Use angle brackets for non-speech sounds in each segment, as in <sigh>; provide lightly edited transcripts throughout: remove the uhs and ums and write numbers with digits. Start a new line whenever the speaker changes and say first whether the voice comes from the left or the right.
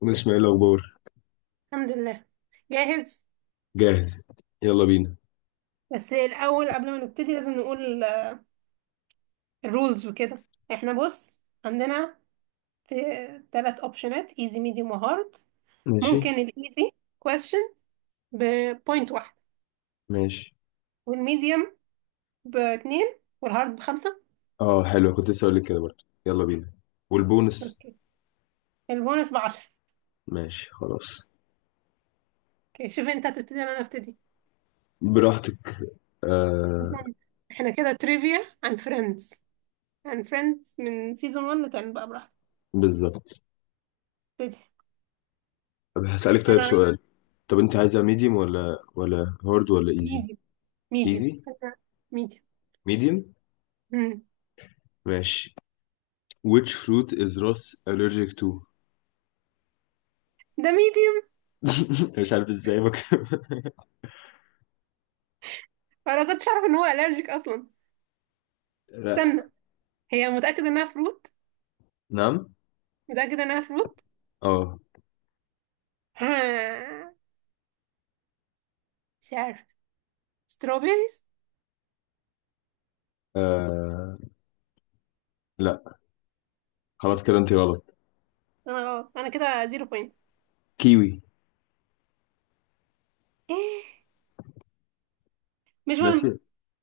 left: ومن اسماعيل الاخبار.
right: الحمد لله. جاهز.
left: جاهز. يلا بينا.
right: بس الأول قبل ما نبتدي لازم نقول الرولز وكده. احنا بص عندنا ثلاث اوبشنات، ايزي ميديوم وهارد.
left: ماشي.
right: ممكن الايزي كويستشن بوينت واحد،
left: ماشي.
right: والميديوم باتنين، والهارد بخمسة.
left: اه حلو، كنت لسه هقول لك كده برضه. يلا بينا. والبونس.
right: اوكي، البونص بعشرة.
left: ماشي خلاص.
right: اوكي، شوف انت هتبتدي ولا انا ابتدي؟
left: براحتك. آه.
right: اصلا احنا كده تريفيا عن فريندز، من سيزون 1 لكان بقى براحتك،
left: بالظبط.
right: ابتدي.
left: طب هسألك طيب
right: انا عايز
left: سؤال. طب انت عايزها ميديوم ولا هارد ولا ايزي.
right: ميديوم. ميديوم.
left: ايزي.
right: ميديوم.
left: ميديوم. ماشي. which fruit is Ross allergic to? <laughs>
right: ده ميديوم.
left: مش عارف ازاي بك. <laughs>
right: فانا كنتش اعرف ان هو الرجيك اصلا.
left: لا.
right: استنى، هي متاكده انها فروت؟
left: نعم.
right: متاكده انها فروت؟
left: اه.
right: ها، مش عارف، ستروبيريز.
left: آه، لا. خلاص كده انت غلط.
right: انا غلط، انا كده زيرو بوينتس.
left: كيوي.
right: ايه، مش
left: ناس.
right: مهم.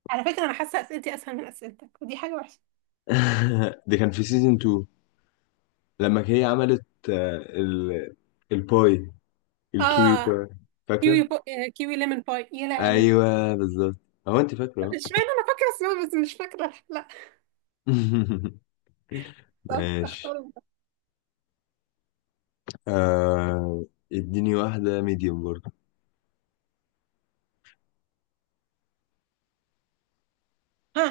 right: على فكره انا حاسه اسئلتي اسهل من اسئلتك، ودي حاجه وحشه.
left: <laughs> دي كان في سيزون 2، لما هي عملت الباي، الكيوي
right: اه،
left: باي.
right: كيوي
left: فاكرة؟
right: بو... آه، كيوي ليمون باي، يا لهوي.
left: ايوه بالظبط. هو انت
right: طب
left: فاكرة.
right: اشمعنى انا فاكره اسمها، بس مش فاكره، لا.
left: <laughs>
right: طب اختار
left: ماشي.
right: انت.
left: آه... اديني واحدة ميديوم برضه.
right: ها.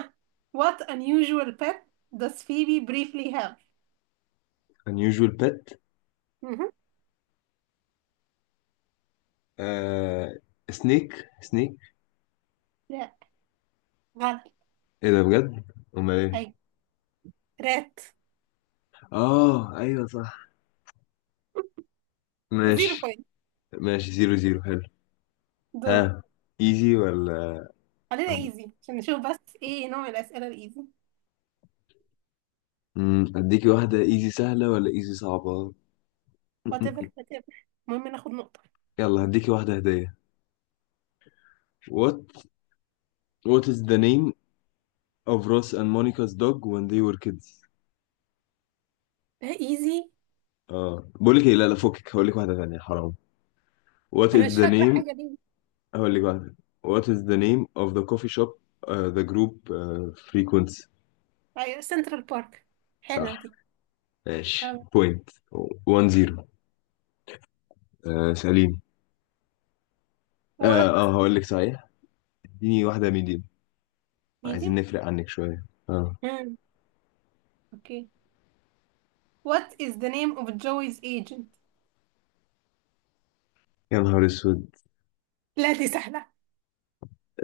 right: What unusual pet does Phoebe briefly have?
left: unusual pet.
right: مهم.
left: آه... سنيك. سنيك.
right: لا، غلط.
left: ايه ده بجد؟ امال ايه؟
right: هاي رات.
left: اه ايوه صح. ماشي.
right: زيرو بوينت.
left: ماشي، زيرو زيرو، حلو.
right: دول
left: ها، ايزي ولا؟
right: خلينا ايزي عشان نشوف بس ايه نوع الاسئله الايزي.
left: اديكي واحدة ايزي سهلة ولا ايزي صعبة؟
right: Whatever,
left: <laughs>
right: whatever. المهم ناخد نقطه.
left: يلا هديكي واحدة هدية. what. what is the name of Ross and Monica's dog when they were kids?
right: ده ايزي.
left: اه بقول لك ايه، لا لا فكك هقول لك واحدة ثانية، حرام. what
right: انا
left: is
right: مش
left: the
right: فاكره
left: name
right: حاجه دي.
left: <laughs> هقول لك واحدة. what is the name of the coffee shop the group frequents?
right: ايوه، سنترال بارك. حلوه
left: صح.
right: دي.
left: ماشي
right: طب.
left: point. 1-0. آه سليم. اه
right: What?
left: اه هقول لك صحيح. اديني واحدة ميديم، عايزين
right: Medium.
left: نفرق عنك شوية اه.
right: مم. اوكي. What is the name of Joey's agent?
left: يا نهار اسود.
right: لا، دي سهله.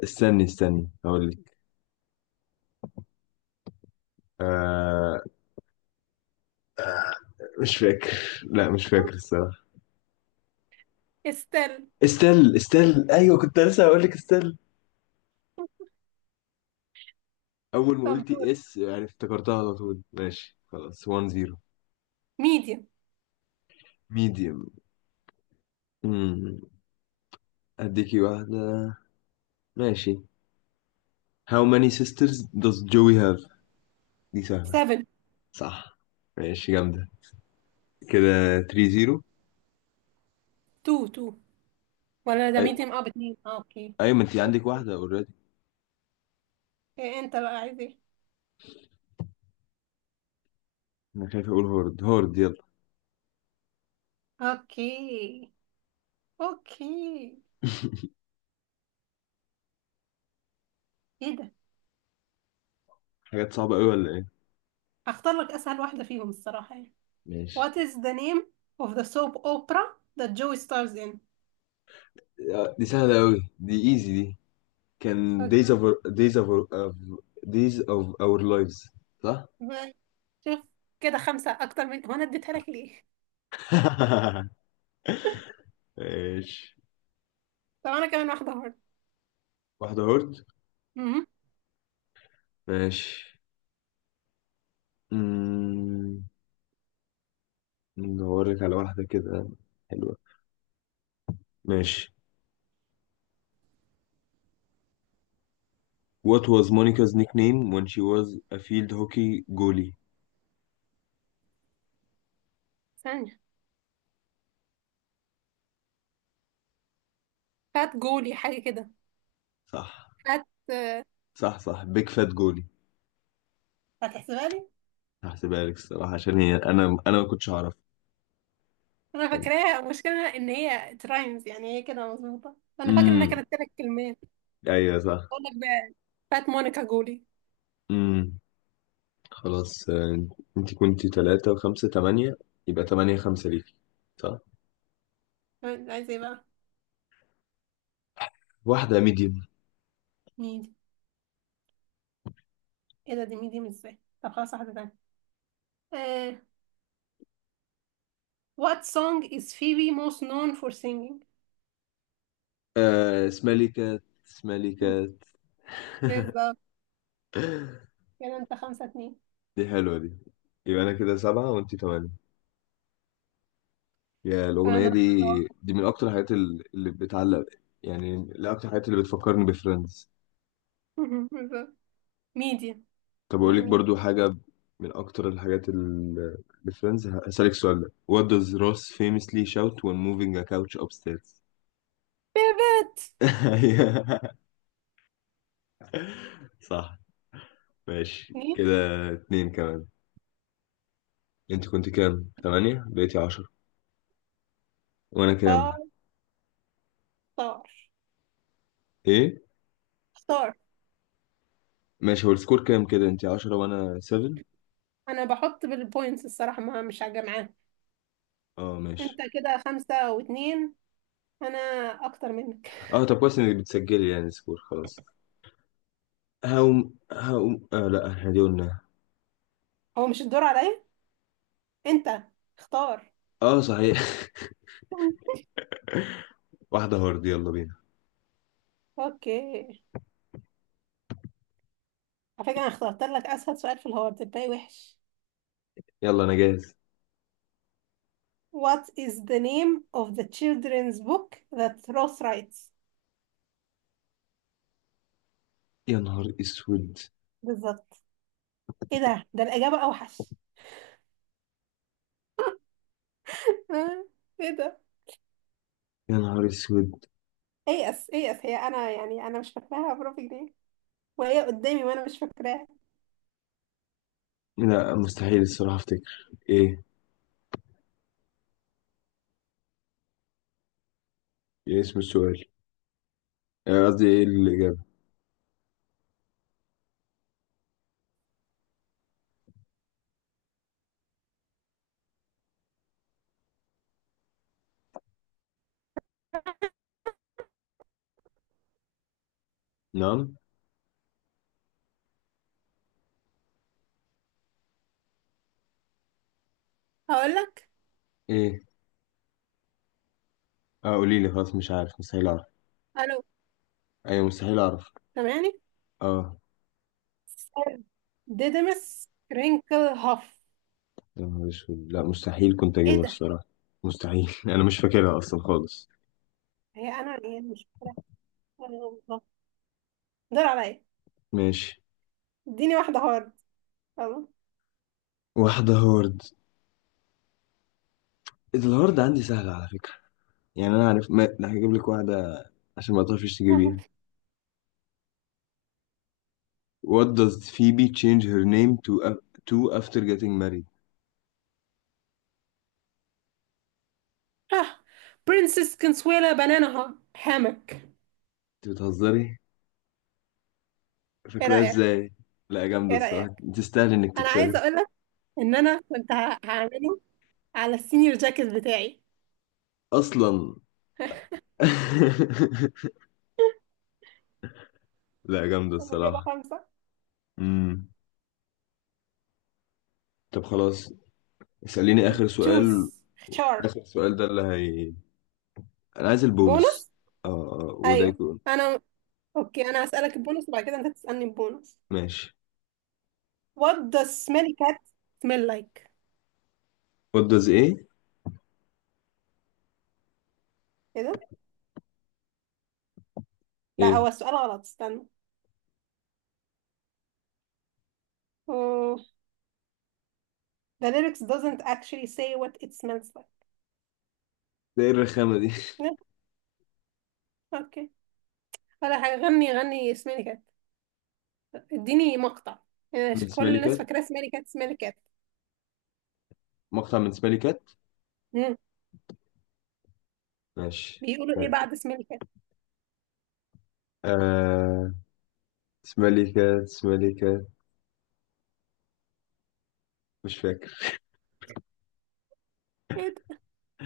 left: استني استني هقول لك. آه، مش فاكر. لا مش فاكر الصراحة.
right: استل.
left: استل. استل ايوه، كنت لسه هقول لك استل. اول ما
right: طب
left: قلتي
right: دول
left: اس يعني افتكرتها على طول. ماشي خلاص، 1-0.
right: medium.
left: ميديوم. امم. اديكي واحده. ماشي. How many sisters does Joey have? دي سهله.
right: 7.
left: صح. ماشي جامده، كده 3-0.
right: 2 2، ولا ده
left: أي...
right: medium؟ اه باتنين، اه اوكي.
left: ايوه، ما انت عندك واحده اوريدي.
right: إيه انت بقى عايز ايه؟
left: انا خايف اقول هورد. هورد يلا.
right: اوكي اوكي. ايه ده؟
left: حاجات صعبه قوي ولا ايه؟
right: اختار لك اسهل واحده فيهم الصراحه يعني.
left: ماشي.
right: What is the name of the soap opera that Joey stars in?
left: آه، دي سهله قوي دي، ايزي دي. كان
right: أوكي.
left: days of of- days of our lives. صح.
right: مم. شوف، كده خمسة أكتر من هو، أنا اديتها لك ليه؟
left: <laughs> ماشي.
right: طب أنا كمان واحدة برضه.
left: واحدة هورد.
right: مهم.
left: ماشي. مم، ندور لك على واحدة كده حلوة. ماشي. What was Monica's nickname when she was a field hockey goalie?
right: ثانية. فات جولي حاجة كده.
left: صح.
right: فات آه،
left: صح صح، big fat goalie.
right: هتحسبها لي؟
left: هحسبها لك الصراحة، عشان هي أنا ما كنتش أعرف.
right: أنا فاكراها، المشكلة إن هي ترايمز، يعني هي كده مظبوطة، أنا فاكرة إنها
left: امم.
right: كانت تلات كلمات.
left: أيوة صح.
right: أقول لك بقى، فات مونيكا جولي.
left: امم. خلاص. آه، أنت كنت تلاتة وخمسة تمانية، يبقى تمانية خمسة ليكي. صح.
right: عايزة إيه بقى؟
left: واحدة ميديوم.
right: ميدي. إيه ده، دي ميدي مش إزاي؟ طب خلاص، واحدة تانية. آه، What song is Phoebe most known for singing؟
left: آه اسمها لي كات، اسمها لي
right: <laughs>
left: كات.
right: بالظبط.
left: <laughs>
right: كده انت خمسة اتنين.
left: دي حلوة دي. يبقى أنا كده سبعة وأنتي تمانية. يا الأغنية
right: انا اختار.
left: دي، دي من أكتر الحاجات اللي بتعلق، يعني من أكتر الحاجات اللي بتفكرني بفريندز.
right: <laughs> ميديا.
left: طب أقول
right: خلينا
left: لك
right: ميديا.
left: برضو حاجة، من أكتر الحاجات بفريندز. هسألك سؤال ده. What does Ross famously shout when moving a couch upstairs؟
right: بيبت.
left: <laughs> أيوة. صح. ماشي
right: اتنين.
left: كده. اتنين كمان. أنت كنت كام؟ تمانية، بقيتي عشرة. وأنا كام؟
right: اختار اختار
left: إيه؟
right: اختار.
left: ماشي، هو السكور كام كده؟ أنت عشرة وأنا سفن؟
right: انا بحط بالبوينتس الصراحة، ما مش هجمعاها.
left: اه
right: انت
left: ماشي.
right: كده خمسة واتنين، انا اكتر منك.
left: اه طب كويس انك بتسجلي يعني سكور. خلاص، هقوم هقوم آه، لا احنا دي قلنا.
right: هو مش الدور عليا، انت اختار.
left: اه صحيح. <laughs> واحدة هارد، يلا بينا.
right: اوكي. على فكرة انا اخترت لك اسهل سؤال في الهارد، الباقي وحش.
left: يلا انا جاهز.
right: What is the name of the children's book that Rose writes?
left: يا نهار اسود.
right: بالظبط. ايه ده الاجابة اوحش. <laughs> ايه ده.
left: يا نهار اسود،
right: ايأس ايأس، هي انا يعني انا مش فاكراها بربع جنيه وهي قدامي وانا مش فاكراها.
left: لا مستحيل الصراحة افتكر ايه. ايه اسم السؤال، آه، قصدي ايه الاجابة؟ نعم.
right: هقول لك.
left: ايه؟ اه قولي لي، خلاص مش عارف، مستحيل اعرف.
right: الو،
left: ايوه مستحيل اعرف.
right: سامعني؟
left: اه.
right: ديدمس رينكل هاف.
left: يا نهار اسود، لا مستحيل، كنت
right: ايه
left: اجيبها
right: ده.
left: الصراحة. مستحيل. <laughs> انا مش فاكرها اصلا خالص.
right: هي انا يعني مش فاكراها. الله. دور عليا.
left: ماشي.
right: اديني واحده هارد، يلا.
left: واحدة هارد. الهارد عندي سهلة على فكرة، يعني انا عارف ما... ده هجيب لك واحده عشان ما تعرفيش تجيبيها.
right: <laughs>
left: What does Phoebe change her name to to after getting married?
right: ها. برنسس كنسويلا بنانا هامك.
left: انت بتهزري،
right: ايه
left: فاكراها
right: رايك؟
left: ازاي؟ لا جامده
right: ايه
left: الصراحه،
right: رايك؟
left: تستاهل انك
right: انا عايزه
left: تكسبها
right: اقول لك ان انا كنت هعمله على السينيور جاكيت بتاعي.
left: اصلا. <laughs> لا جامده
right: انا كده
left: الصراحه.
right: خمسه.
left: امم. طب خلاص، اساليني اخر سؤال.
right: تشوز، اختار.
left: اخر سؤال ده اللي هي، انا عايز البونس.
right: بونص.
left: اه آه، وده
right: ايوه
left: يكون.
right: انا. اوكي انا هسألك البونص وبعد كده انت تسألني البونص.
left: ماشي.
right: What does smelly cat smell like?
left: What does ايه؟
right: كده. لا،
left: ايه
right: هو السؤال غلط، استنى. مم. The lyrics doesn't actually say what it smells like.
left: ده، ايه الرخامه دي؟
right: لا، اوكي. ولا حاجة، غني غني smelly cat. اديني مقطع، يعني
left: <laughs> من
right: عشان كل
left: سمالي
right: الناس
left: كات،
right: فاكرة smelly cat smelly cat.
left: مقطع من سمالي كات.
right: مم.
left: ماشي.
right: بيقولوا ايه بعد smelly cat؟
left: آه... سماليكات سماليكات، مش فاكر.
right: ايه ده.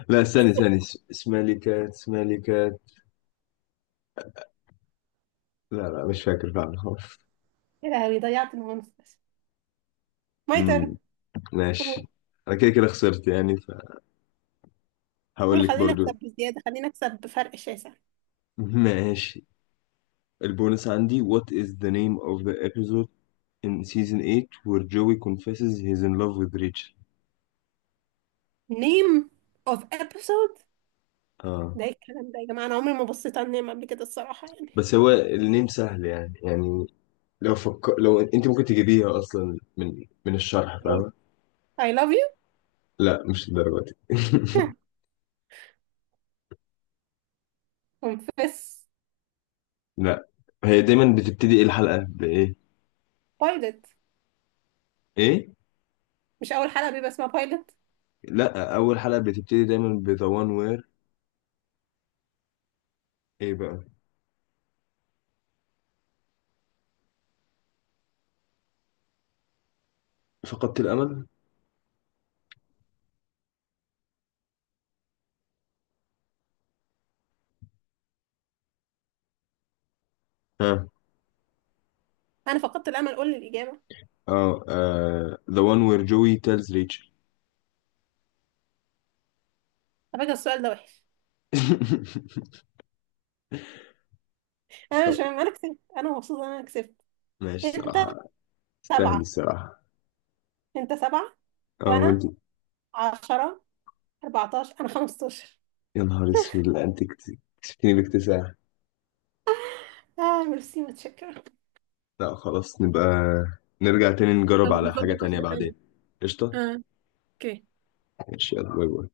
left: لا استني استني، سماليكات سماليكات. لا لا مش فاكر فعلا. <laughs> خالص.
right: ايه لهوي، ضيعت البونص. My
left: امم.
right: turn. قول.
left: ماشي. انا كده كده خسرت يعني، فهقول
right: قول
left: لك
right: خلينا نكسب
left: برضو.
right: بزيادة، خلينا نكسب بفرق شاسع.
left: <laughs> ماشي. البونس عندي: what is the name of the episode in season 8 where Joey confesses he's in love with Rachel?
right: Name of episode.
left: اه.
right: ده ايه الكلام ده يا جماعة، انا عمري ما بصيت على النعمة قبل كده الصراحة يعني.
left: بس هو النيم سهل يعني يعني، لو لو انت ممكن تجيبيها اصلا من الشرح
right: إيه؟
left: فاهمه.
right: I love you.
left: لا مش الدرجه دي. <laughs>
right: <laughs> confess.
left: لا، هي دايما بتبتدي ايه الحلقة بإيه؟
right: Pilot.
left: ايه؟
right: مش اول حلقة بيبقى اسمها pilot؟
left: لا، أول حلقة بتبتدي دايما ب The One Where. ايه بقى؟ فقدت الأمل؟ ها.
right: انا فقدت الامل، قول لي الاجابة.
left: اه آه، The One Where Joey Tells Rachel.
right: على فكرة السؤال ده وحش.
left: <laughs>
right: انا مش
left: طب،
right: فاهم، انا كسبت، انا مبسوطة ان انا كسبت.
left: ماشي
right: انت
left: الصراحة، تستاهل
right: سبعة،
left: الصراحة.
right: انت سبعة،
left: اه وانت.
right: وانا عشرة. 14، انا 15.
left: يا نهار اسود، لا انت كسبتني باكتساح.
right: اه ميرسي، متشكرة.
left: لا خلاص، نبقى نرجع تاني نجرب
right: طب
left: على حاجة
right: نظبط
left: تانية
right: واحدة تانية.
left: بعدين. قشطة؟
right: اه اوكي.
left: ماشي يلا، باي باي.